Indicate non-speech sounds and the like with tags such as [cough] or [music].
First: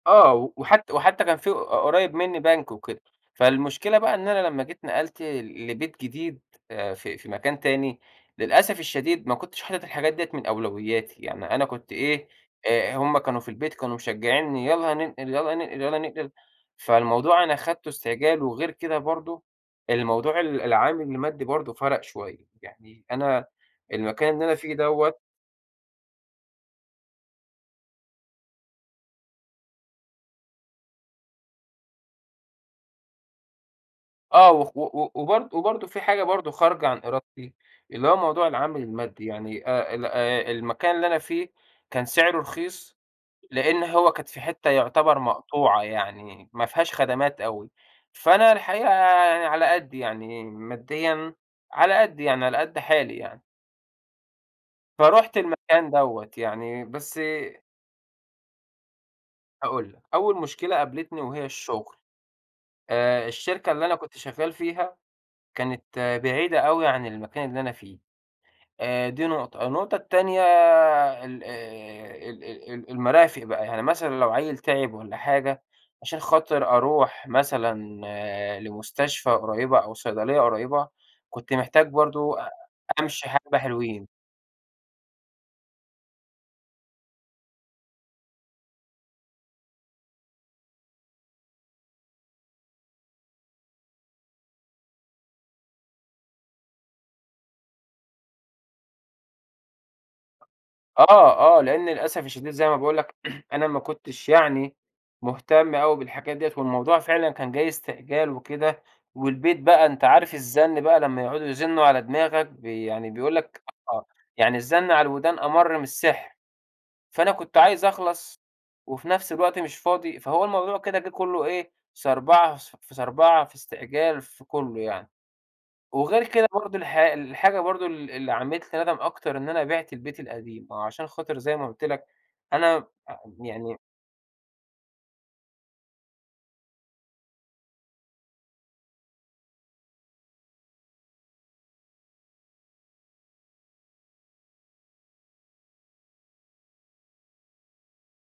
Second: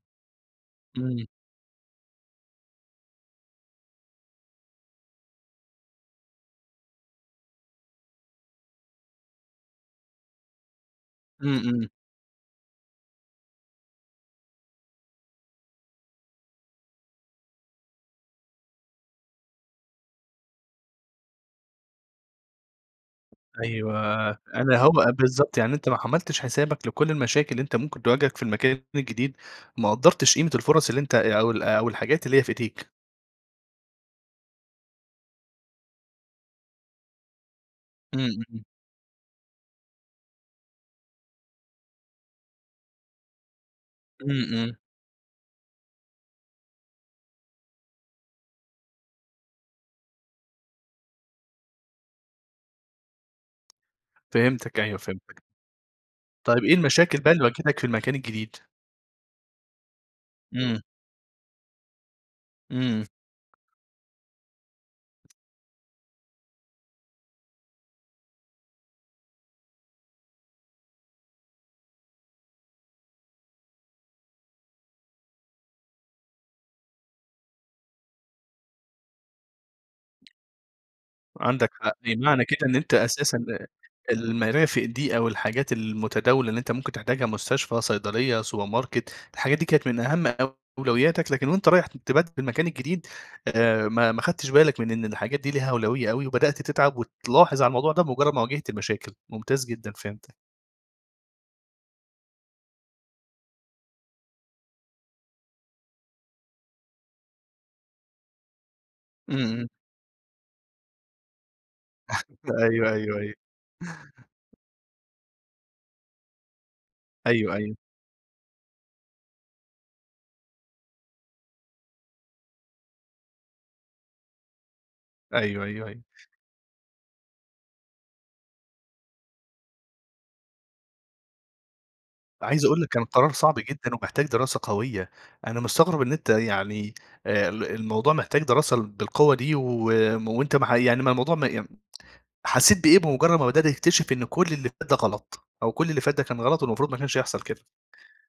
آه، وحت وحتّى إمم. كان في قريّب مني بنك وكده، فالمشكلة بقى إن أنا لمّا جيت نقلت لبيت جديد آآ في في مكان تاني، للأسف الشديد ما كنتش حاطط الحاجات ديّة من أولوياتي، يعني إمم، أنا إمم. كنت إيه آآ هُم كانوا في البيت كانوا مشجّعينني يلّا ننقل، يلّا ننقل، يلّا ننقل، فالموضوع أنا خدته استعجال وغير كده برضه، الموضوع ال العامل المادّي برضه فرَق شوية، يعني أنا أيوه، المكان اللي أنا فيه أنا، هو دوّة بالضبط، يعني أنت ما عملتش حسابك لكلّ المشاكل اللي أنت ممكن تواجهك في المكان الجديد، ما قدّرتش قيمة الفُرَص اللي أنت أ أو ال أو الحاجات اللي هي في إيديك. آه وخ و و وبرض وبرضه في حاجة برضه خارجة عن إرادتي، اللي هو إمم، موضوع إمم. العامل المادي يعني آآ، ال آآ المكان اللي أنا فيه كان سعره رخيص، لإن هو كانت إمم، في حتّة إمم. يعتبر مقطوعة يعني، ما فيهاش خدمات أوي، فأنا الحقيقة أنا على قدّي، يعني ماديًا على قدّي يعني على قد حالي يعني فهمتك أيوه، فرُحت فهمتك. المكان دوّة طيب إيه يعني المشاكل بس بقى اللي واجهتك في المكان الجديد؟ هاقول لك، أول مشكلة إمم. قابلتني وهي الشغل، إمم. آآ الشركة اللي أنا كنت شغّال فيها، كانت بعيدة أوي عن المكان اللي أنا فيه، آآ دي نقطة، النقطة التانية ال آآ ال ال ال المرافق بقى يعني مثلًا لو عيّل تعب والّا حاجة، عشان خاطر أروح مثلًا لمستشفى قريبة أو صيدلية قريبة، كنت عندك محتاج حق، برضه معنى كده إن أنت أمشي أساسًا حبّة آآ حلوين. المَرَافِق دي، أو الحاجات المتداولة اللي أنت ممكن تحتاجها مستشفى، صيدلية سوبر ماركت، الحاجات دي كانت من أهم أولوياتك، لكن وأنت رايح تبدّل المكان الجديد، آآ ما ما خدتش بالك من إن الحاجات دي لها أولوية أوي، وبدأت تتعب وتلاحظ على الموضوع ده بمجرّد ما واجهت مشاكل، ممتاز جدًا، فهمتك. آه، آه، لإن للأسف الشديد زي ما باقول لك، [clears throat] أنا ما كنتش يعني مهتم أوي بالحاجات ديّة، والموضوع فعلًا كان جاي استعجال وكده، إمم، والبيت إمم. بقى أنت عارف الزن بقى لمّا يقعدوا يزنوا على دماغك [chuckles] بي أيوه، يعني أيوه، أيوه. بيقول لك آه، يعني الزن على الودان أمَر من السِحر، فأنا أيوه، كنت أيوه. عايز أخلص، وفي نفْس الوقت مش فاضي، فهو الموضوع كده جه كلّه إيه، صربعة، في صربعة، في استعجال في كلّه يعني، أيو، أيوه، أيوه. وغير كده برضه الحا الحاجة برضه ال اللي عملت لي ندم أكتر إن أنا بِعت البيت القديم، عشان خاطر زي ما قلت لك، عايز أقول لك أنا كان قرار صعب يعني جدًا ومحتاج دراسة قوية، أنا مستغرب إن أنت يعني آآ ال الموضوع محتاج دراسة بالقوة دي و وأنت ما ح يعني ما الموضوع ما يم [tsk] حسّيت بإيه بمجرّد ما بدأت تكتشف إن كلّ اللي فات ده غلط، أو كلّ اللي فات ده كان غلط والمفروض ما كانش يحصل كده؟